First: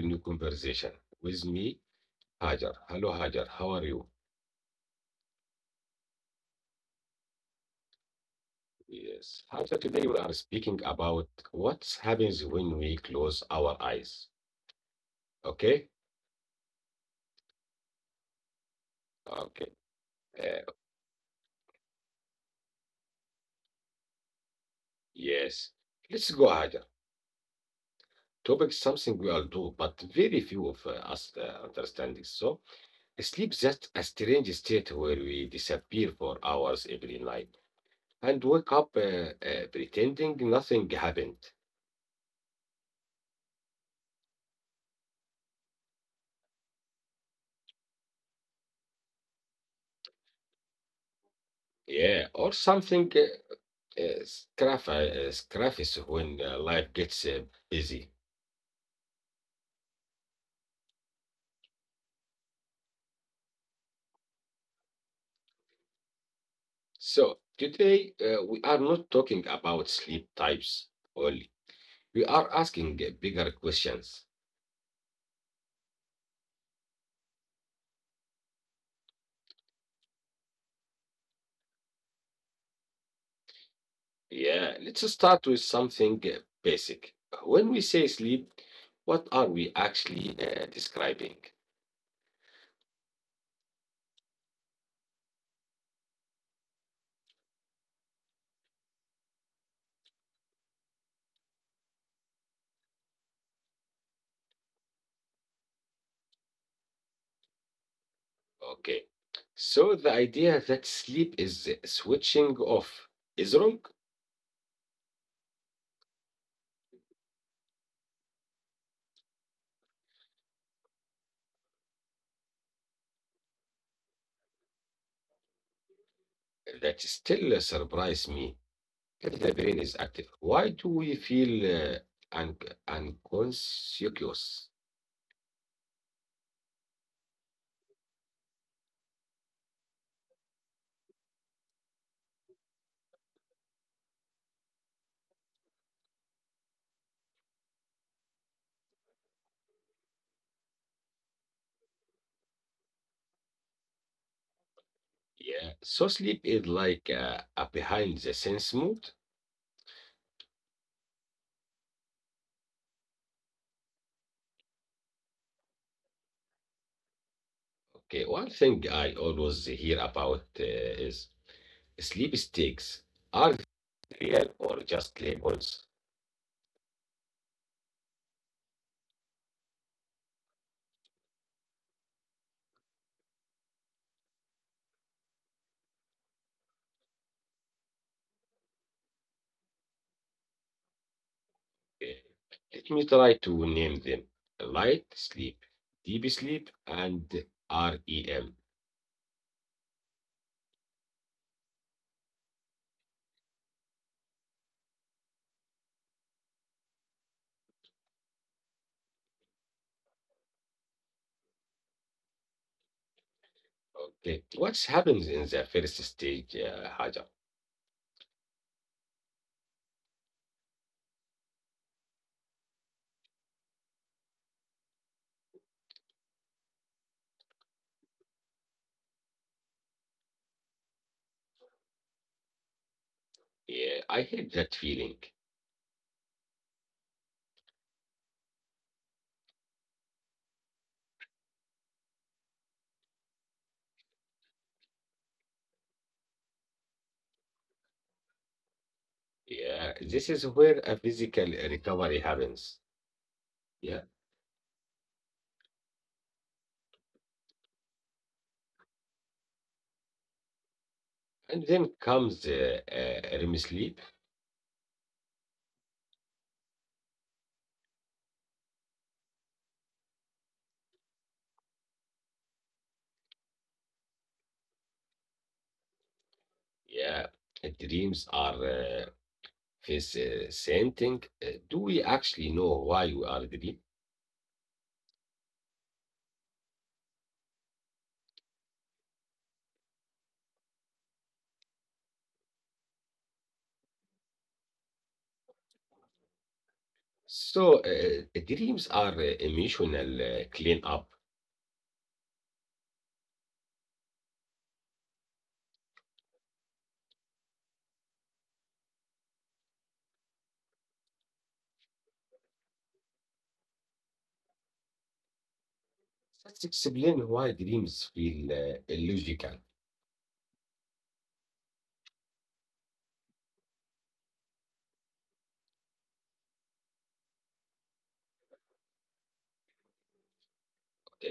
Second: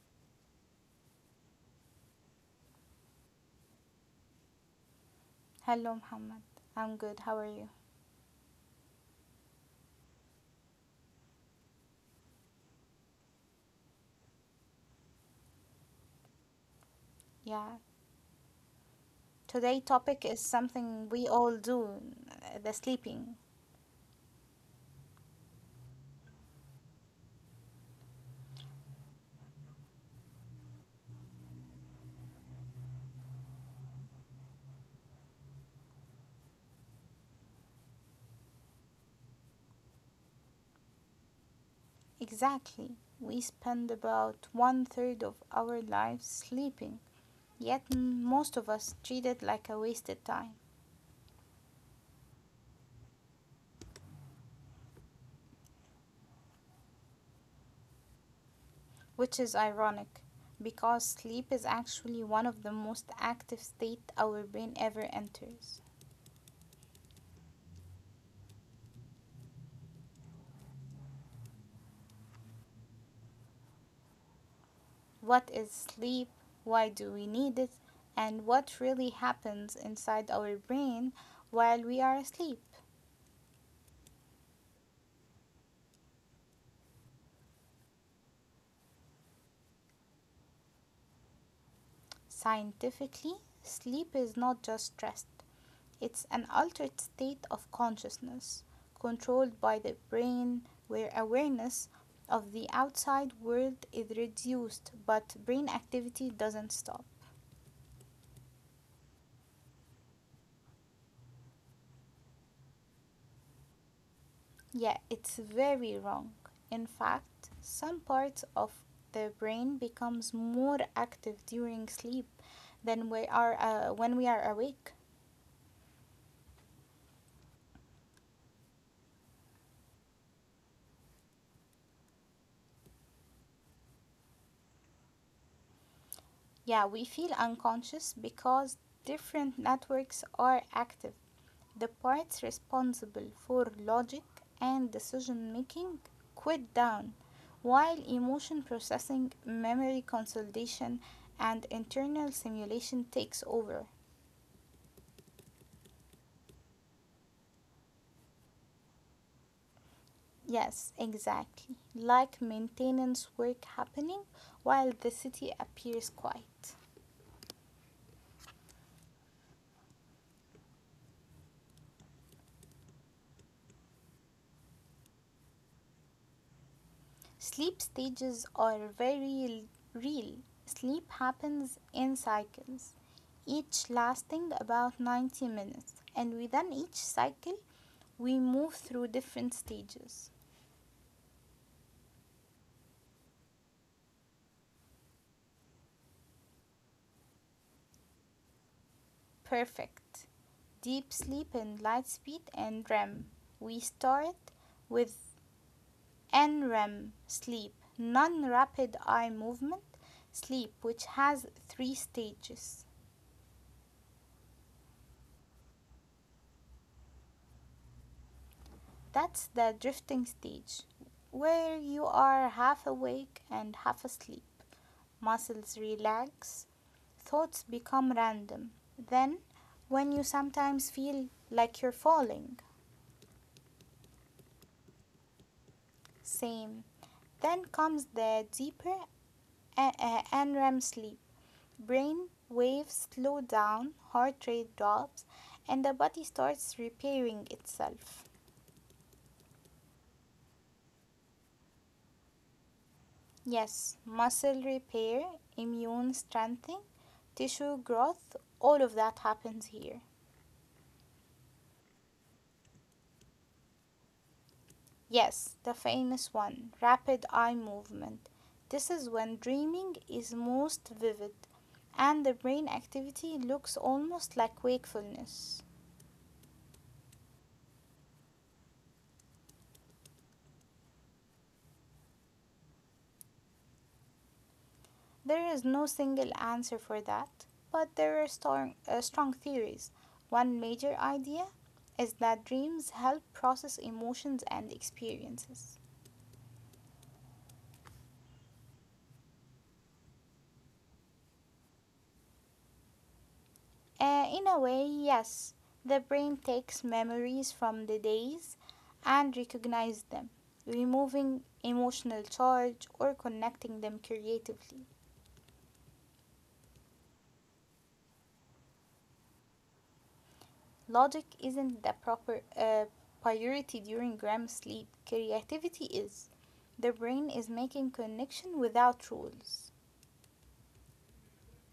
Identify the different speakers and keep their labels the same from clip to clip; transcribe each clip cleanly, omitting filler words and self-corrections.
Speaker 1: new conversation with me, Hajar. Hello Hajar, how are you?
Speaker 2: Hello, Muhammad. I'm good. How are you?
Speaker 1: Yes, Hajar, today we are speaking about what happens when we close our eyes. Okay?
Speaker 2: Yeah. Today
Speaker 1: Okay.
Speaker 2: topic is
Speaker 1: Uh,
Speaker 2: something we all do, the sleeping.
Speaker 1: yes. Let's go, Hajar. Topic is something we all do, but very few of us understand it. So, sleep is just a strange state where we disappear for hours every night and wake up pretending nothing happened.
Speaker 2: Exactly. We spend about one third of our lives sleeping, yet most of us treat it like a wasted time,
Speaker 1: Yeah, or something yes, yes, craft is when life gets busy.
Speaker 2: which is ironic because sleep is actually one of the most active state our brain ever enters.
Speaker 1: So today we are not talking about sleep types only. We are asking bigger questions.
Speaker 2: What is sleep? Why do we need it? And what really happens inside our brain while we are asleep?
Speaker 1: Yeah, let's start with something basic. When we say sleep, what are we actually describing?
Speaker 2: Scientifically, sleep is not just rest, it's an altered state of consciousness controlled by the brain where awareness of the outside world is reduced but brain activity doesn't stop.
Speaker 1: Okay, so the idea that sleep is switching off is wrong.
Speaker 2: Yeah, it's very wrong. In fact, some parts of the brain becomes more active during sleep than we are when we are awake.
Speaker 1: That still me. If the brain is active, why do we feel un unconscious?
Speaker 2: Yeah, we feel unconscious because different networks are active. The parts responsible for logic and decision making quit down, while emotion processing, memory consolidation, and internal simulation takes over.
Speaker 1: Yeah, so sleep is like a behind the sense mode.
Speaker 2: Yes, exactly. Like maintenance work happening while the city appears quiet.
Speaker 1: Okay, one thing I always hear about is sleep stakes. Are they real or just labels?
Speaker 2: Sleep stages are very real. Sleep happens in cycles, each lasting about 90 minutes, and within each cycle, we move through different stages.
Speaker 1: Uh, Let me try to name them. Light sleep, deep sleep, and REM.
Speaker 2: Perfect. Deep sleep and light speed and REM. We start with NREM sleep, non rapid eye movement sleep, which has three stages.
Speaker 1: Okay, what happens in the first stage, Hajar?
Speaker 2: That's the drifting stage, where you are half awake and half asleep. Muscles relax, thoughts become random. Then, when you sometimes feel like you're falling,
Speaker 1: Yeah, I hate that feeling.
Speaker 2: same. Then comes the deeper NREM sleep. Brain waves slow down, heart rate drops, and the body starts repairing itself.
Speaker 1: Yeah, this is where a physical recovery happens.
Speaker 2: Yes,
Speaker 1: Yeah,
Speaker 2: muscle repair, immune strengthening, tissue growth, all of that happens here.
Speaker 1: and then comes REM sleep.
Speaker 2: Yes, the famous one rapid eye movement. This is when dreaming is most vivid and the brain activity looks almost like wakefulness.
Speaker 1: Yeah, dreams are this same thing. Do we actually know why we are dreaming?
Speaker 2: There is no single answer for that, but there are strong theories. One major idea is that dreams help process emotions and experiences.
Speaker 1: So, dreams are emotional cleanup.
Speaker 2: In a way, yes, the brain takes memories from the days and recognizes them, removing emotional charge or connecting them creatively.
Speaker 1: Let's explain why dreams feel illogical,
Speaker 2: Logic isn't the proper priority during REM sleep. Creativity is. The brain is making connection without rules.
Speaker 1: uh,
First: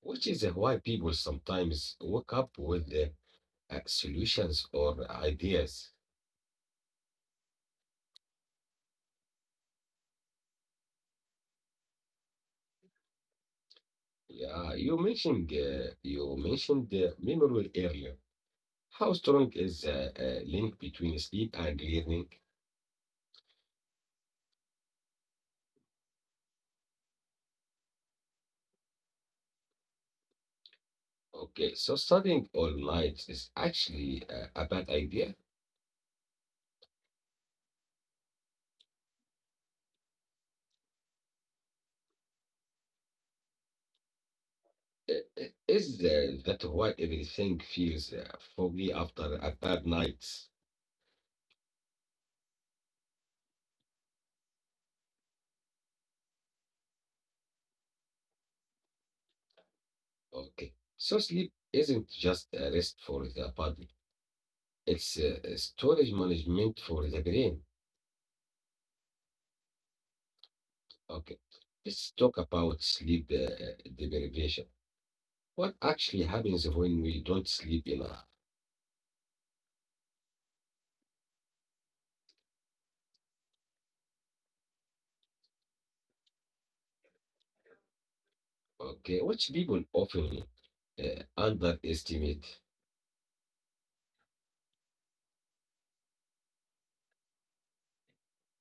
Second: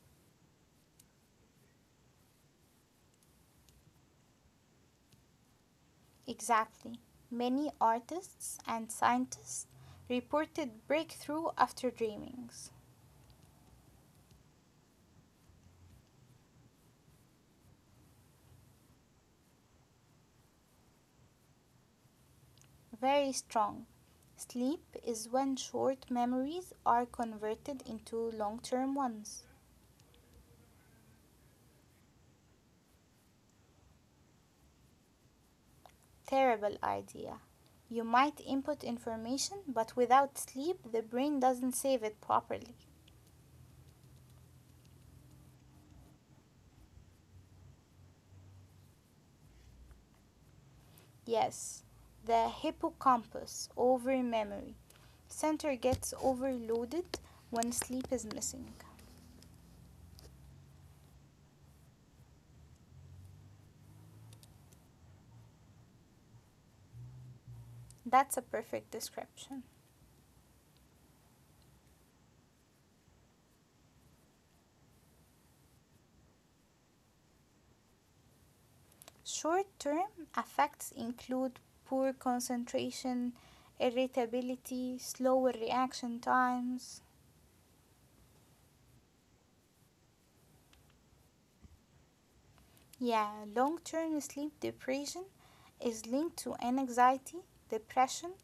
Speaker 1: which is why people sometimes wake up with solutions or ideas.
Speaker 2: Exactly. Many artists and scientists reported breakthrough after dreamings.
Speaker 1: Yeah, you mentioned memory earlier. How strong is the link between sleep and learning?
Speaker 2: Very strong. Sleep is when short memories are converted into long term ones.
Speaker 1: Okay, so studying all night is actually a bad idea.
Speaker 2: Terrible idea. You might input information, but without sleep, the brain doesn't save it properly.
Speaker 1: Is that why everything feels foggy after a bad night?
Speaker 2: Yes, the hippocampus, over memory center gets overloaded when sleep is missing.
Speaker 1: Okay, so sleep isn't just a rest for the body; it's a storage management for the brain.
Speaker 2: That's a perfect description.
Speaker 1: Okay, let's talk about sleep deprivation. What actually happens when we don't sleep enough?
Speaker 2: Short term effects include poor concentration, irritability, slower reaction times.
Speaker 1: Okay, which people often underestimate.
Speaker 2: Yeah, long term sleep deprivation is linked to anxiety, depression,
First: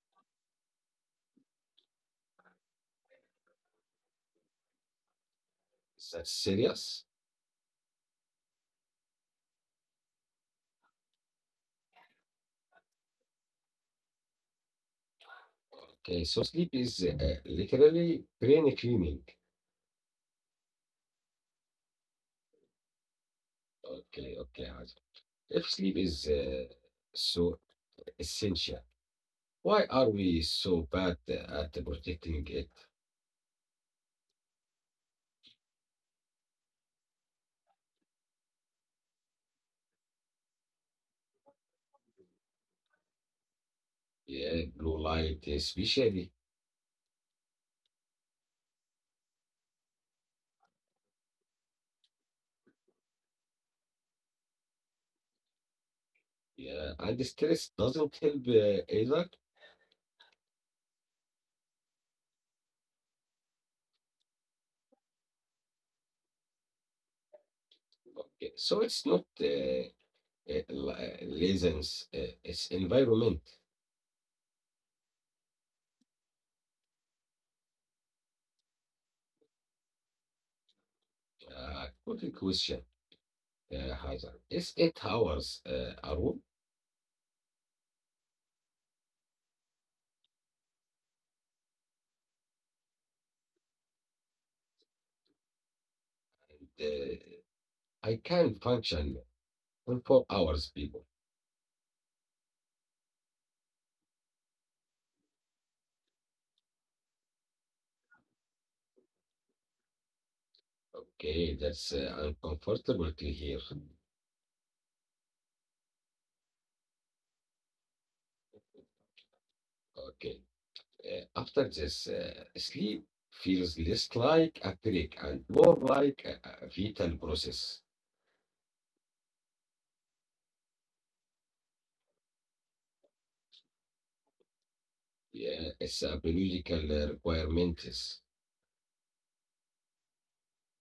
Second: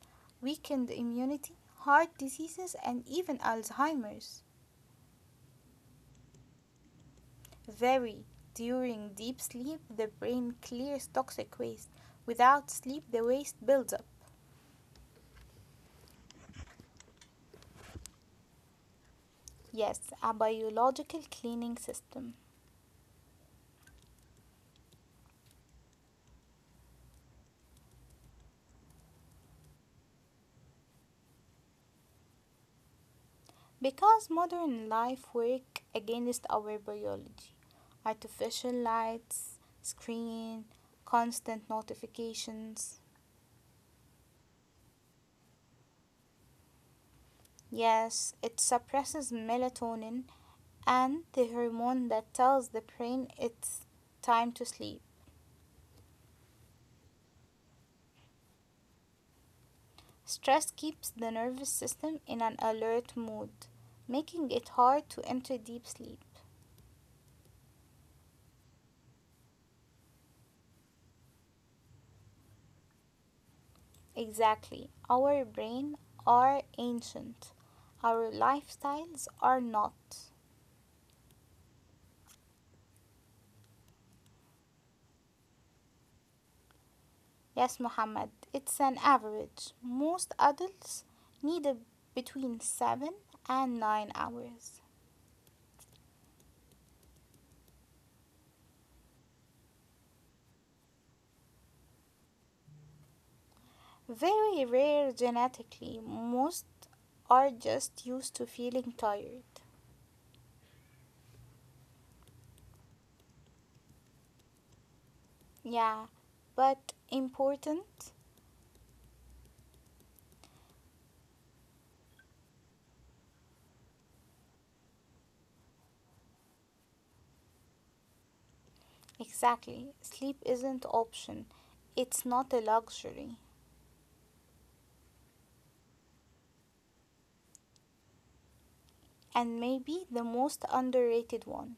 Speaker 2: weakened immunity, heart diseases, and even Alzheimer's.
Speaker 1: Is that serious.
Speaker 2: Very. During deep sleep, the brain clears toxic waste. Without sleep, the waste builds up.
Speaker 1: Okay, so sleep is literally brain cleaning.
Speaker 2: Yes, a biological cleaning system.
Speaker 1: Okay, okay. Hajar. If sleep is so essential, why are we so bad at protecting it?
Speaker 2: Because modern life works against our biology. Artificial lights, screen, constant notifications.
Speaker 1: Yeah, blue light especially.
Speaker 2: Yes, it suppresses melatonin and the hormone that tells the brain it's time to sleep.
Speaker 1: Yeah, and stress doesn't help either.
Speaker 2: Stress keeps the nervous system in an alert mood, making it hard to enter deep sleep.
Speaker 1: Okay, so it's not lessons, its environment.
Speaker 2: Exactly. Our brain are ancient. Our lifestyles are not.
Speaker 1: Quick question, Hazard. Is 8 hours a rule?
Speaker 2: Yes, Mohammed. It's an average. Most adults need a, between 7 and 9 hours.
Speaker 1: Uh, I can function on 4 hours, people.
Speaker 2: Very rare genetically. Most are just used to feeling tired.
Speaker 1: Okay, that's uncomfortable to hear.
Speaker 2: Yeah, but important.
Speaker 1: Okay. After this, sleep feels less like a break and more like a vital process.
Speaker 2: Exactly. Sleep isn't option. It's not a luxury.
Speaker 1: Yeah, it's a biological requirement.
Speaker 2: And maybe the most underrated one.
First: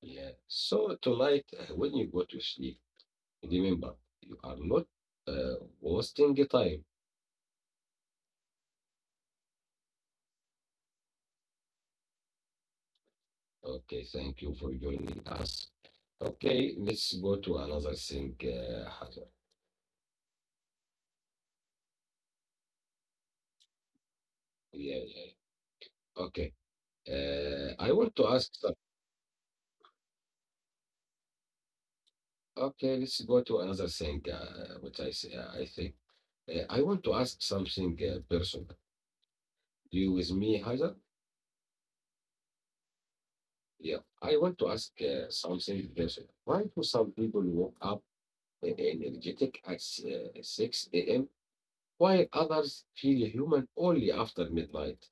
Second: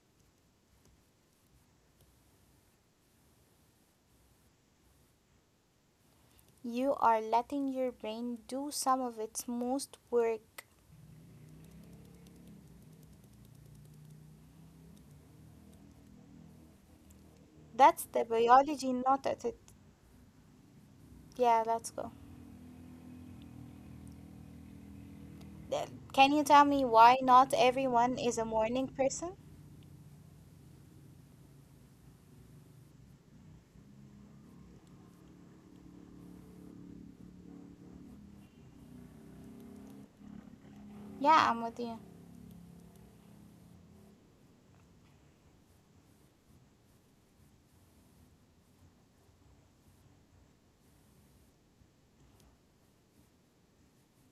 Speaker 1: Yeah. So tonight, when you go to sleep, remember, you are not uh, wasting the time.
Speaker 2: You are letting your brain do some of its most work.
Speaker 1: Okay, thank you for joining us. Okay, let's go to another
Speaker 2: That's
Speaker 1: thing,
Speaker 2: the biology
Speaker 1: Hajar.
Speaker 2: not at it. Yeah, let's go.
Speaker 1: Yeah, yeah. Okay.
Speaker 2: Can you tell me why
Speaker 1: I
Speaker 2: not
Speaker 1: want to ask
Speaker 2: everyone
Speaker 1: some.
Speaker 2: is a morning person?
Speaker 1: Okay, let's go to another thing, I think. I want to ask something personal. You with me, Hajar?
Speaker 2: Yeah, I'm with you.
Speaker 1: Yeah, I want to ask something personal. Why do some people wake up energetic at 6 a.m. while others feel human only after midnight.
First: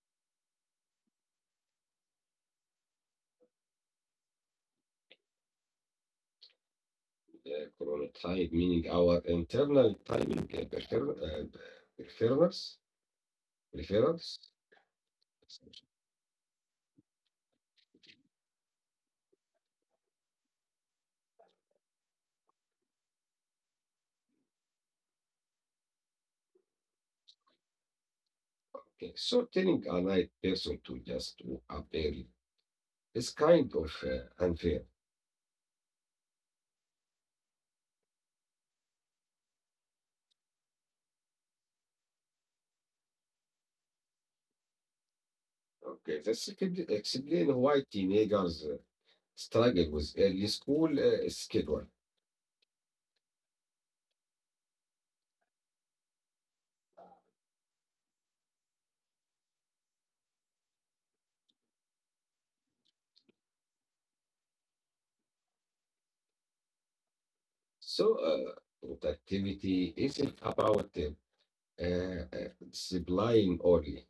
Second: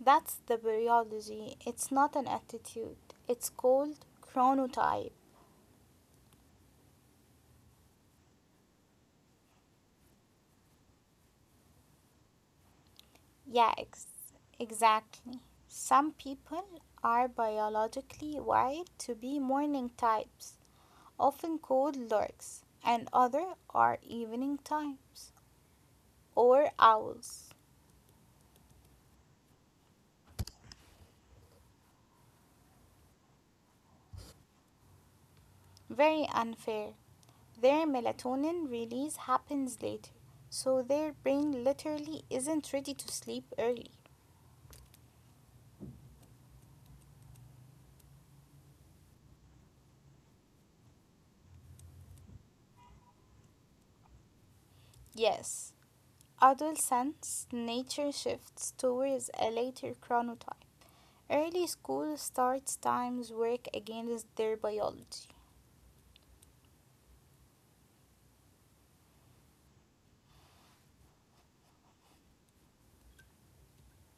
Speaker 2: That's the biology. It's not an attitude. It's called chronotype.
Speaker 1: The chronotype, meaning our internal timing preference,
Speaker 2: Yeah, ex-
Speaker 1: preference.
Speaker 2: exactly. Some people are biologically wired to be morning types, often called larks, and others are evening types or owls.
Speaker 1: Okay, so telling a night person to just to up early is kind of unfair.
Speaker 2: Very unfair. Their melatonin release happens later, so their brain literally isn't ready to sleep early.
Speaker 1: Okay, this could explain why teenagers struggle with early school schedule.
Speaker 2: Yes, adolescence nature shifts towards a later chronotype. Early school starts times work against their biology.
Speaker 1: So, productivity isn't about discipline only.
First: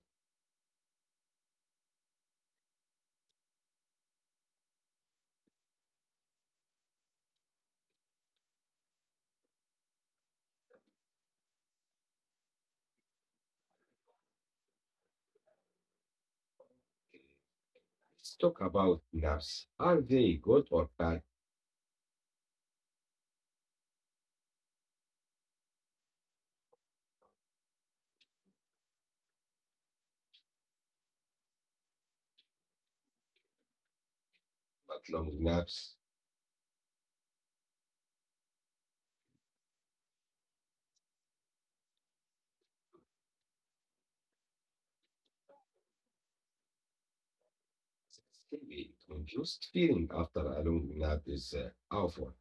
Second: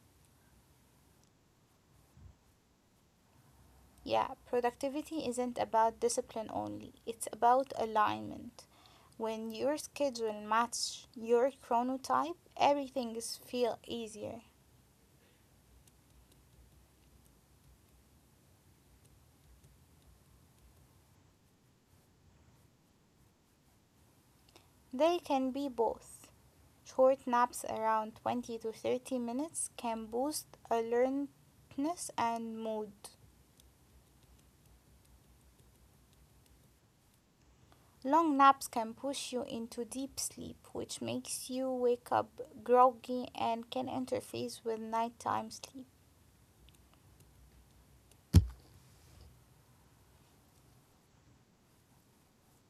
Speaker 2: Yeah, productivity isn't about discipline only, it's about alignment. When your schedule matches your chronotype, everything is feel easier.
Speaker 1: Let's talk about naps. Are they good or bad?
Speaker 2: They can be both. Short naps around 20 to 30 minutes can boost alertness and mood.
Speaker 1: But long naps,
Speaker 2: Long naps can push you into deep sleep, which makes you wake up groggy and can interfere with nighttime sleep.
Speaker 1: heavy, confused feeling after a long nap is awful.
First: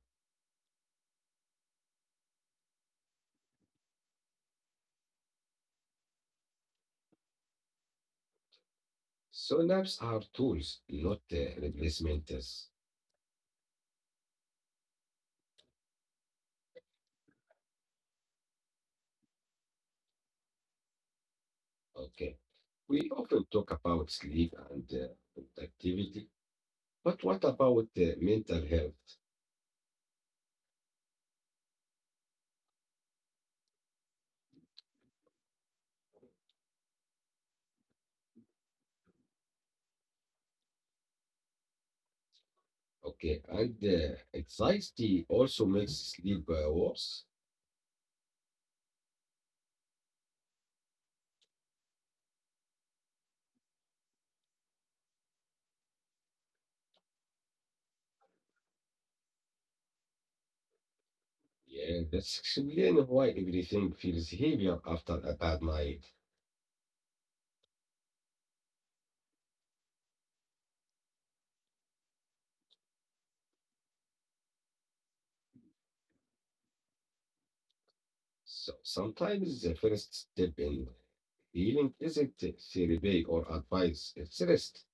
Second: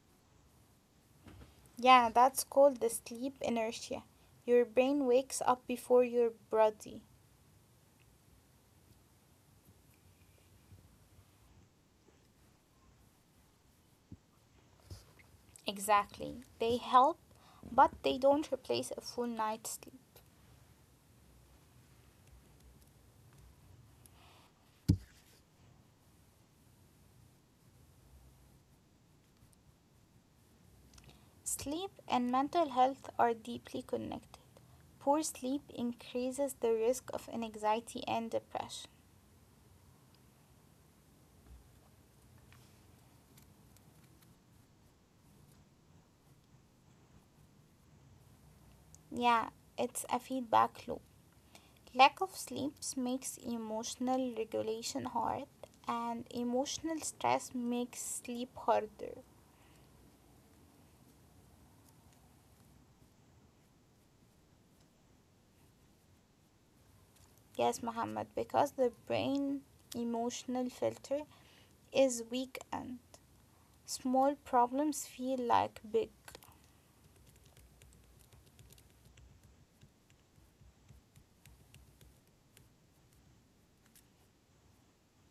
Speaker 2: Yeah, that's called the sleep inertia. Your brain wakes up before your body.
Speaker 1: So naps are tools, not replacements.
Speaker 2: Exactly. They help, but they don't replace a full night's sleep.
Speaker 1: Okay. We often talk about sleep and productivity, but what about mental health?
Speaker 2: Sleep and mental health are deeply connected. Poor sleep increases the risk of anxiety and depression.
Speaker 1: Okay, and anxiety also makes sleep worse.
Speaker 2: Yeah, it's a feedback loop. Lack of sleep makes emotional regulation hard, and emotional stress makes sleep harder.
Speaker 1: Yeah, that's explain why everything feels heavier after a bad night.
Speaker 2: Yes, Muhammad, because the brain emotional filter is weak and small problems feel like big.
Speaker 1: So sometimes the first step in healing isn't therapy or advice, it's rest.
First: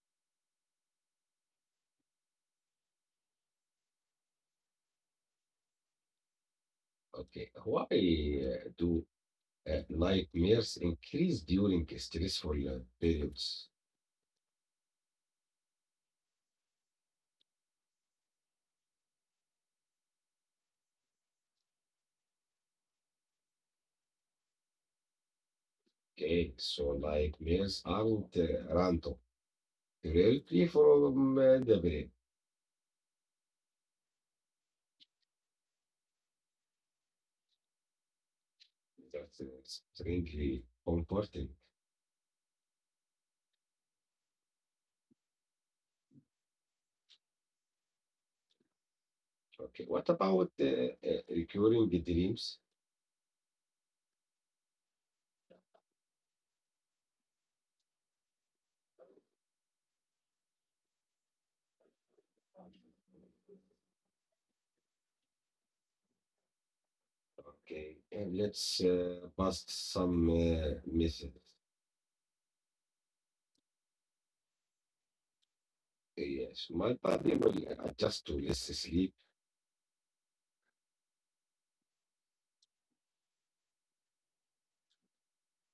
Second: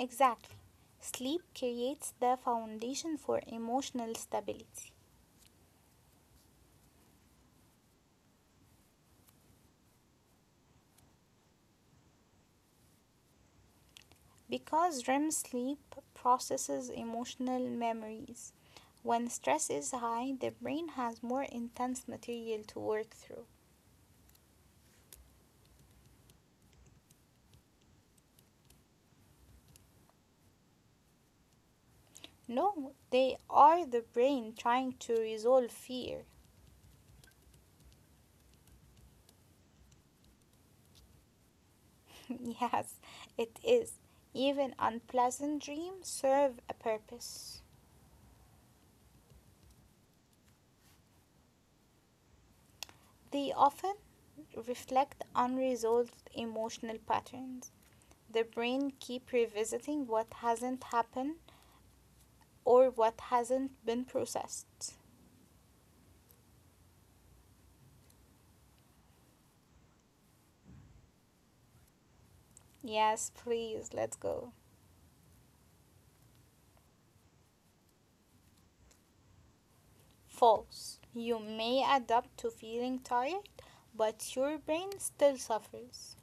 Speaker 2: Exactly. Sleep creates the foundation for emotional stability.
Speaker 1: Okay, why do nightmares increase during stressful periods?
Speaker 2: Because REM sleep processes emotional memories. When stress is high, the brain has more intense material to work through.
Speaker 1: Okay, so nightmares aren't random. Directly from the brain.
Speaker 2: No, they are the brain trying to resolve fear.
Speaker 1: That's strangely comforting.
Speaker 2: Yes, it is. Even unpleasant dreams serve a purpose.
Speaker 1: Okay, what about recurring dreams?
Speaker 2: They often reflect unresolved emotional patterns. The brain keep revisiting what hasn't happened or what hasn't been processed.
Speaker 1: Okay, and let's bust some myths.
Speaker 2: Yes, please, let's go.
Speaker 1: Yes, my body will adjust to less sleep.
Speaker 2: False. You may adapt to feeling tired, but your brain still suffers.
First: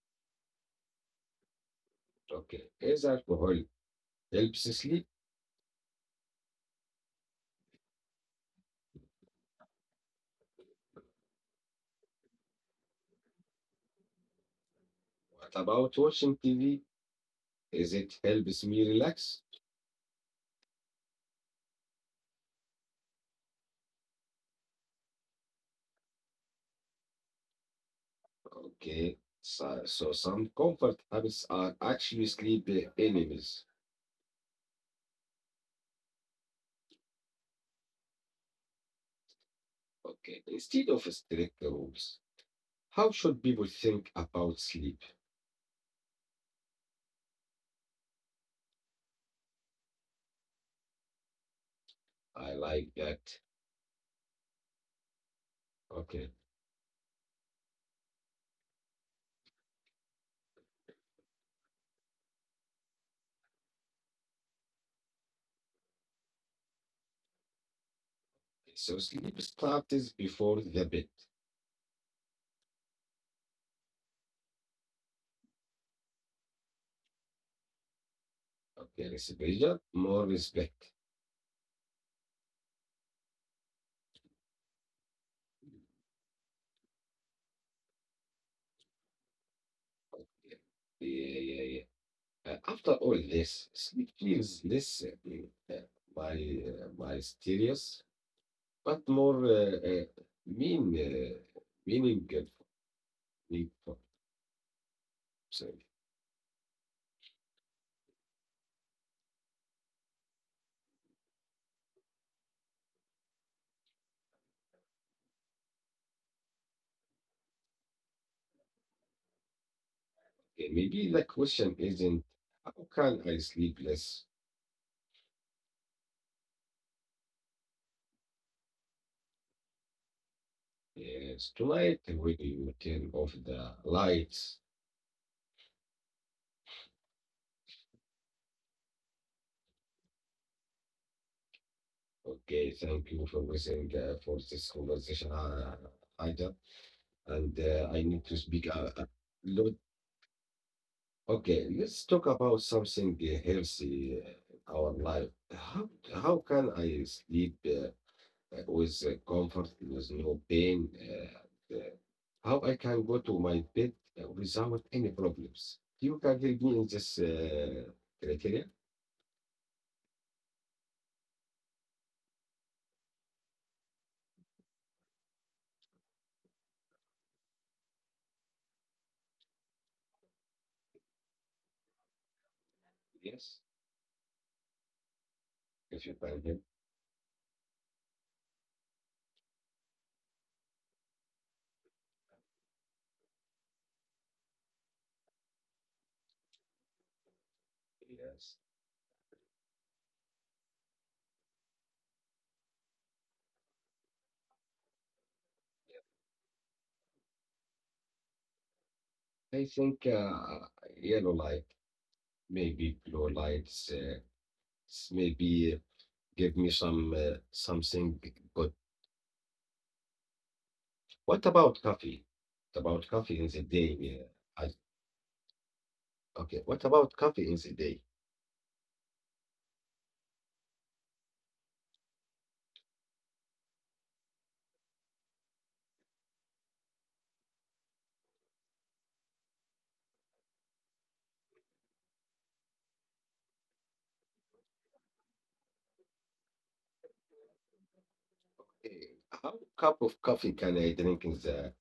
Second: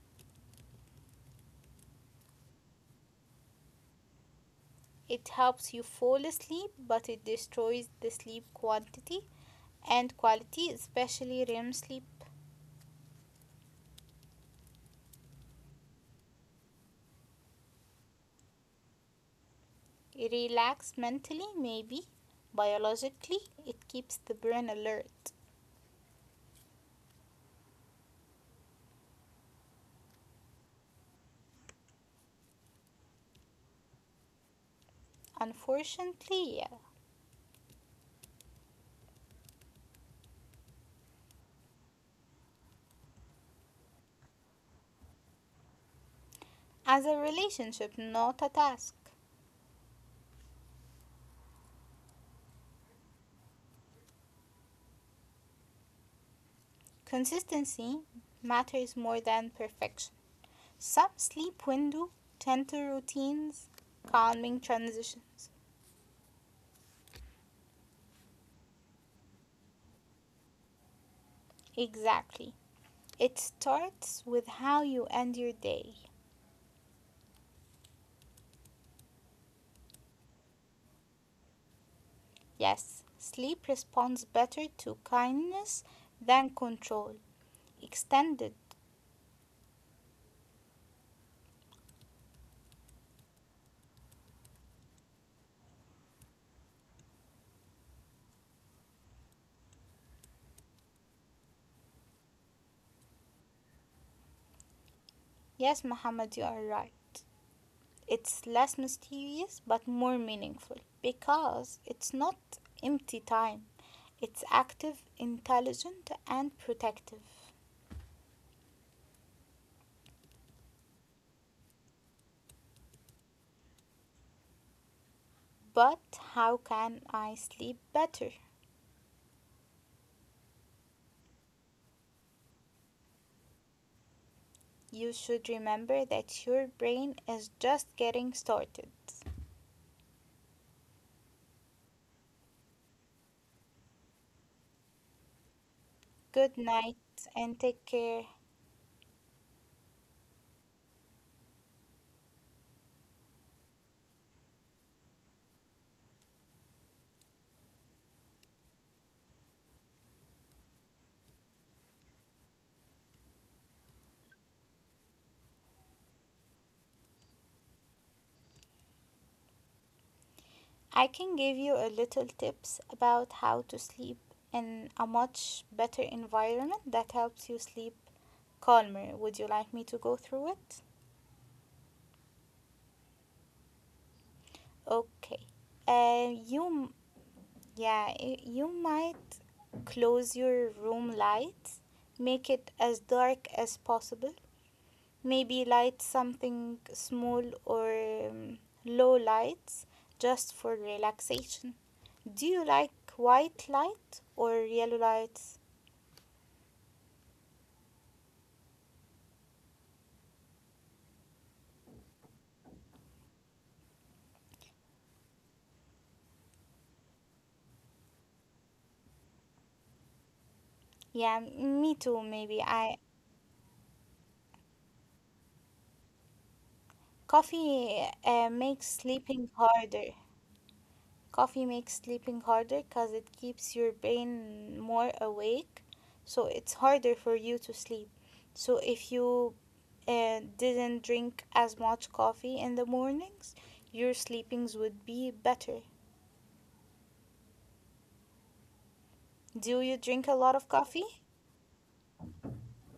Speaker 1: Okay, is alcohol helps sleep?
Speaker 2: It helps you fall asleep, but it destroys the sleep quantity and quality, especially REM sleep.
Speaker 1: What about watching TV? Is it helps me relax?
Speaker 2: Relax mentally, maybe. Biologically, it keeps the brain alert.
Speaker 1: Okay, so some comfort habits are actually sleep enemies.
Speaker 2: Unfortunately, yeah.
Speaker 1: Okay, instead of strict rules, how should people think about sleep?
Speaker 2: As a relationship, not a task.
Speaker 1: I like that. Okay,
Speaker 2: Consistency matters more than perfection. Some sleep window, gentle routines, calming transitions.
Speaker 1: so sleep starts before the bed.
Speaker 2: Exactly. It starts with how you end your day.
Speaker 1: Okay, less pressure, more respect.
Speaker 2: Yes, sleep responds better to kindness than control. Extended.
Speaker 1: Yeah, yeah, yeah. yeah. After all this, sleep feels less uh, my mysterious, but more mean uh, meaningful. for me. for-
Speaker 2: Yes,
Speaker 1: Sorry.
Speaker 2: Muhammad, you are right. It's less mysterious but more meaningful because it's not empty time. It's active, intelligent, and protective.
Speaker 1: Maybe the question isn't how can I sleep less
Speaker 2: But how can I sleep better?
Speaker 1: uh, tonight when you turn off the lights?
Speaker 2: You should remember that your brain is just getting started.
Speaker 1: Okay, thank you for listening for this conversation,
Speaker 2: Good
Speaker 1: Ida.
Speaker 2: night and
Speaker 1: And
Speaker 2: take
Speaker 1: I
Speaker 2: care.
Speaker 1: need to speak a lot. Okay, let's talk about something healthy in our life. How can I sleep with comfort, with no pain? How I can go to my bed without any problems? You can help me in this criteria?
Speaker 2: I can give you a little tips about how to sleep in a much better environment that helps you sleep calmer. Would you like me to go through it?
Speaker 1: Yes,
Speaker 2: Okay.
Speaker 1: if you can help.
Speaker 2: You, yeah, you might close your room lights, make it as dark as possible, maybe light something small or um,
Speaker 1: Yes,
Speaker 2: low lights just for relaxation. Do you like white light or yellow lights?
Speaker 1: I think yellow light, maybe blue lights, maybe give me some something good.
Speaker 2: Yeah,
Speaker 1: What
Speaker 2: me
Speaker 1: about
Speaker 2: too,
Speaker 1: coffee?
Speaker 2: maybe. I
Speaker 1: What about coffee in the day. Okay, what about coffee in
Speaker 2: coffee
Speaker 1: the day?
Speaker 2: makes sleeping harder. Coffee makes sleeping harder because it keeps your brain more awake, so it's harder for you to sleep. So if you didn't drink as much coffee in the mornings, your sleepings would be better. Do you
Speaker 1: Eh,
Speaker 2: drink a lot
Speaker 1: how
Speaker 2: of
Speaker 1: cup
Speaker 2: coffee?
Speaker 1: of coffee can I drink in the?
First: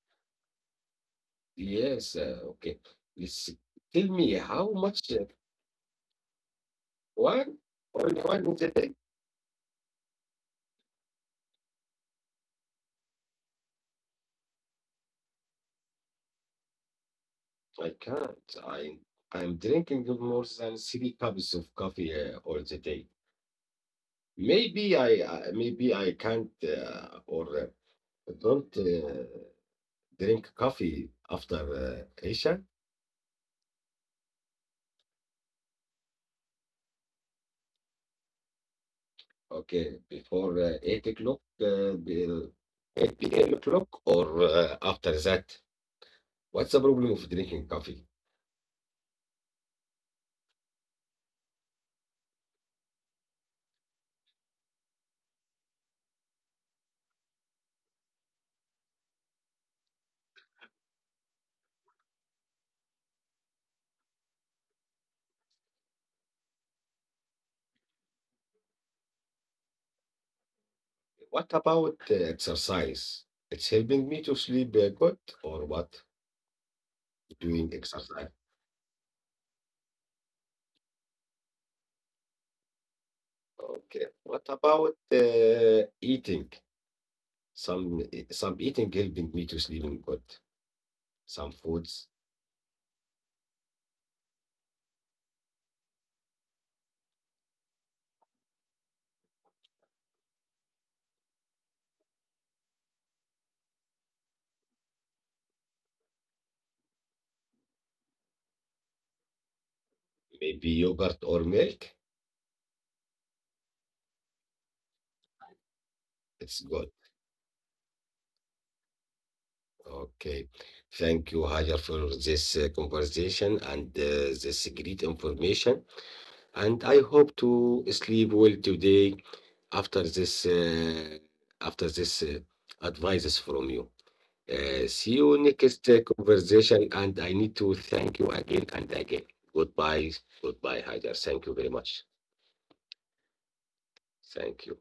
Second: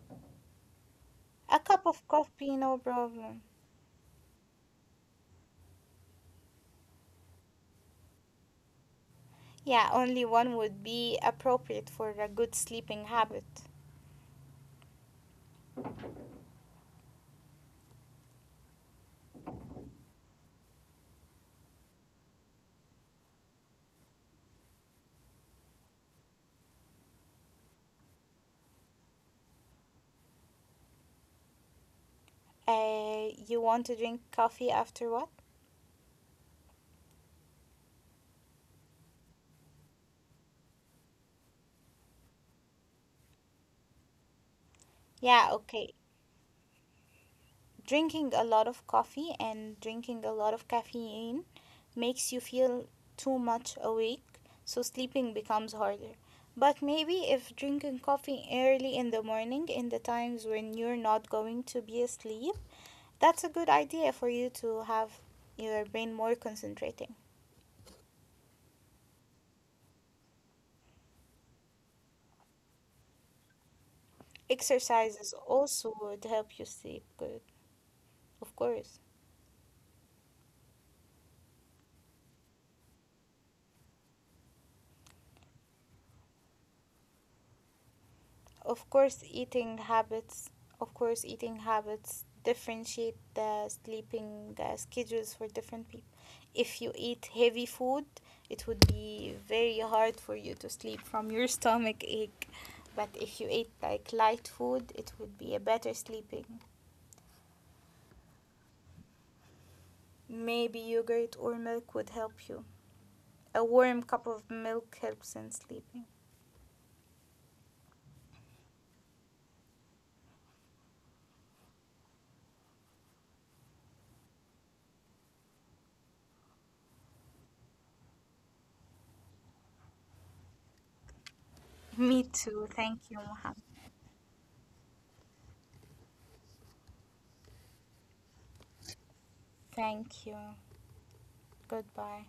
Speaker 2: A cup of
Speaker 1: Yes,
Speaker 2: coffee, no
Speaker 1: okay.
Speaker 2: problem.
Speaker 1: Let tell me how much one only one in the day.
Speaker 2: Yeah, only one would be appropriate for a good sleeping habit.
Speaker 1: I can't. I I'm drinking more than three cups of coffee all the day. Maybe I, maybe I can't or don't drink coffee after Isha.
Speaker 2: You want to drink coffee after what?
Speaker 1: Okay, before 8 o'clock, 8 p.m. o'clock, or after that? What's the problem of drinking
Speaker 2: Yeah,
Speaker 1: coffee?
Speaker 2: okay. Drinking a lot of coffee and drinking a lot of caffeine makes you feel too much awake, so sleeping becomes harder. But maybe if drinking coffee early in the morning, in the times when you're not going to be asleep, that's a good idea for you to have your brain more concentrating.
Speaker 1: What about exercise? It's helping me to sleep good, or what?
Speaker 2: Exercises
Speaker 1: Doing exercise.
Speaker 2: also would help you sleep good, of course.
Speaker 1: Okay. What about eating? Some some eating helping me to sleeping good.
Speaker 2: Of
Speaker 1: Some
Speaker 2: course,
Speaker 1: foods,
Speaker 2: eating habits, of course, eating habits differentiate the sleeping schedules for different people. If you eat heavy food, it would be very hard for you to sleep from your stomach ache. But if you ate like light food, it would be a better sleeping.
Speaker 1: maybe yogurt or milk.
Speaker 2: Maybe yogurt or milk would help you. A warm
Speaker 1: It's
Speaker 2: cup
Speaker 1: good.
Speaker 2: of milk helps in sleeping.
Speaker 1: Okay. Thank you, Hajar, for this conversation and this great information. And I hope to sleep well today after this uh, after this advices from you.
Speaker 2: Me
Speaker 1: See
Speaker 2: too.
Speaker 1: you
Speaker 2: Thank you,
Speaker 1: next
Speaker 2: Mohammed.
Speaker 1: conversation. And I need to thank you again and again. Goodbye. Goodbye, Hajar. Thank you very much.
Speaker 2: Thank you.
Speaker 1: Thank
Speaker 2: Goodbye.
Speaker 1: you.